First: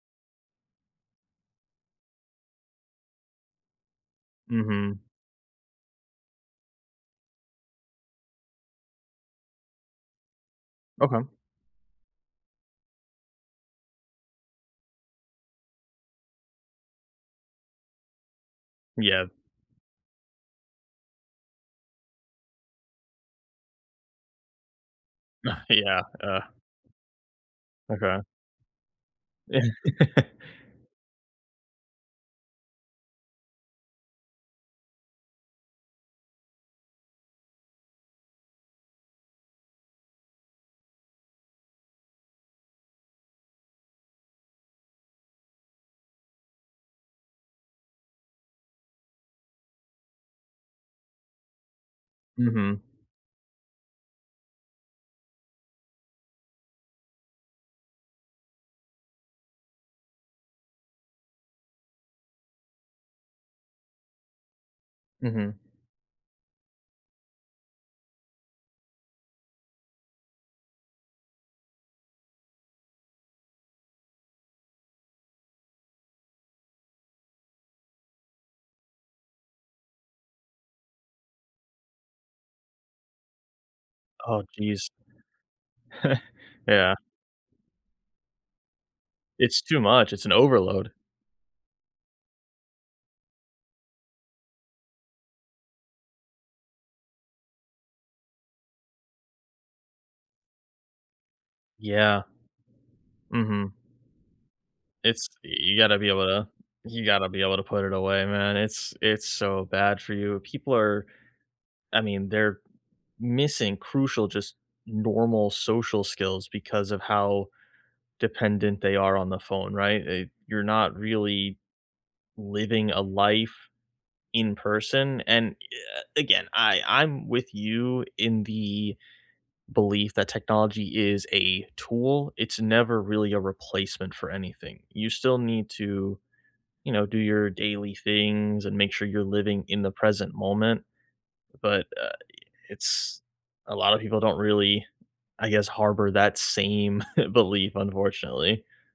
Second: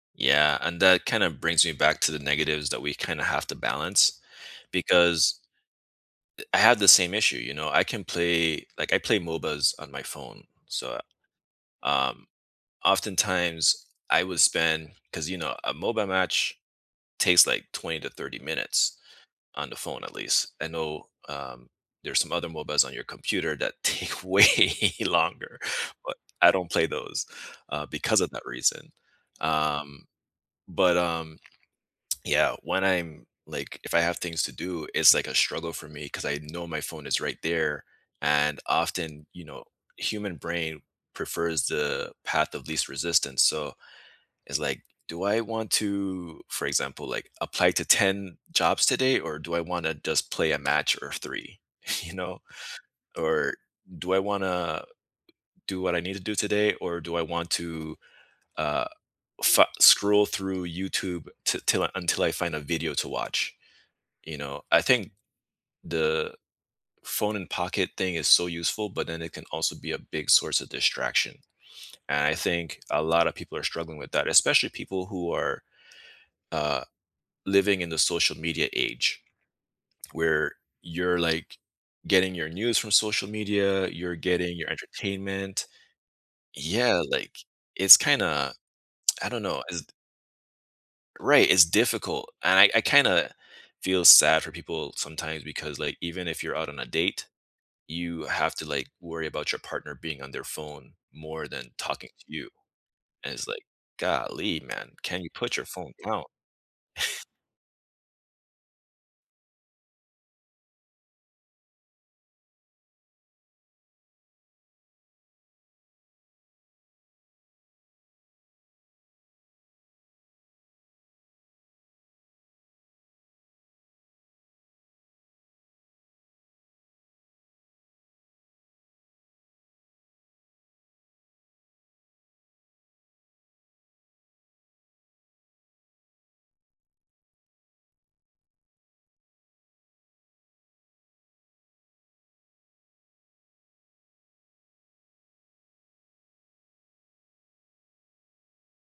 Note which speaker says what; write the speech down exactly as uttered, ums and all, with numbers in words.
Speaker 1: Yeah, and that kinda brings me back to the negatives that we kinda have to balance,
Speaker 2: Mhm.
Speaker 1: because, i I have the same issue, you know, I can play like, I play MOBAs on my phone, so,
Speaker 2: Okay.
Speaker 1: um, oftentimes I would spend 'cause, you know, a MOBA match takes, like, twenty to thirty minutes
Speaker 2: Yeah.
Speaker 1: on the phone at least, I know, um, there's some other MOBAs on your computer that take way longer,
Speaker 2: Yeah,
Speaker 1: but
Speaker 2: uh
Speaker 1: I don't play those, uh, because
Speaker 2: Okay.
Speaker 1: of that reason, um, but, um Yeah, when I'm like, if I have things to do, it's like a struggle for me, 'cause I know my phone is right there, and often, you know, human brain prefers the path of least resistance, so, it's like, "Do I want to" for example, like, "apply to ten jobs today, or do I wanna just play a match or three?" you know?
Speaker 2: Mhm.
Speaker 1: Or, "Do I wanna do what I need to do today?" or, "Do I want to, uh, fu scroll through YouTube ti 'till until I find a video to watch?" You know, I think,
Speaker 2: Mhm.
Speaker 1: the phone-in-pocket thing is so useful, but then it can also be a big source of distraction, and I think a lotta people are struggling with that, especially people who are, uh, living in the social media age, where you're, like, getting your news from social media, you're
Speaker 2: Oh,
Speaker 1: getting your
Speaker 2: jeez.
Speaker 1: entertainment.
Speaker 2: Yeah.
Speaker 1: Yeah, like, it's kinda I don't
Speaker 2: It's
Speaker 1: know,
Speaker 2: too
Speaker 1: is d
Speaker 2: much, it's an overload.
Speaker 1: Right, it's difficult, and I I kinda feel sad for people sometimes because, like, even if you're out on a date, you have to, like, worry about your partner being on their phone more than talking
Speaker 2: Yeah.
Speaker 1: to you, and it's, like,
Speaker 2: Mhm.
Speaker 1: "Golly, man. Can
Speaker 2: It's
Speaker 1: you put your
Speaker 2: You
Speaker 1: phone
Speaker 2: gotta be
Speaker 1: down?"
Speaker 2: able to You gotta be able to put it away, man, it's it's so bad for you. People are I mean, they're missing crucial, just normal social skills because of how dependent they are on the phone, right? It You're not really living a life in person, and i uh, again, I I'm with you in the belief that technology is a tool, it's never really a replacement for anything, you still need to, you know, do your daily things and make sure you're living in the present moment, but, uh, i it's a lotta people don't really, I guess, harbor that same belief, unfortunately.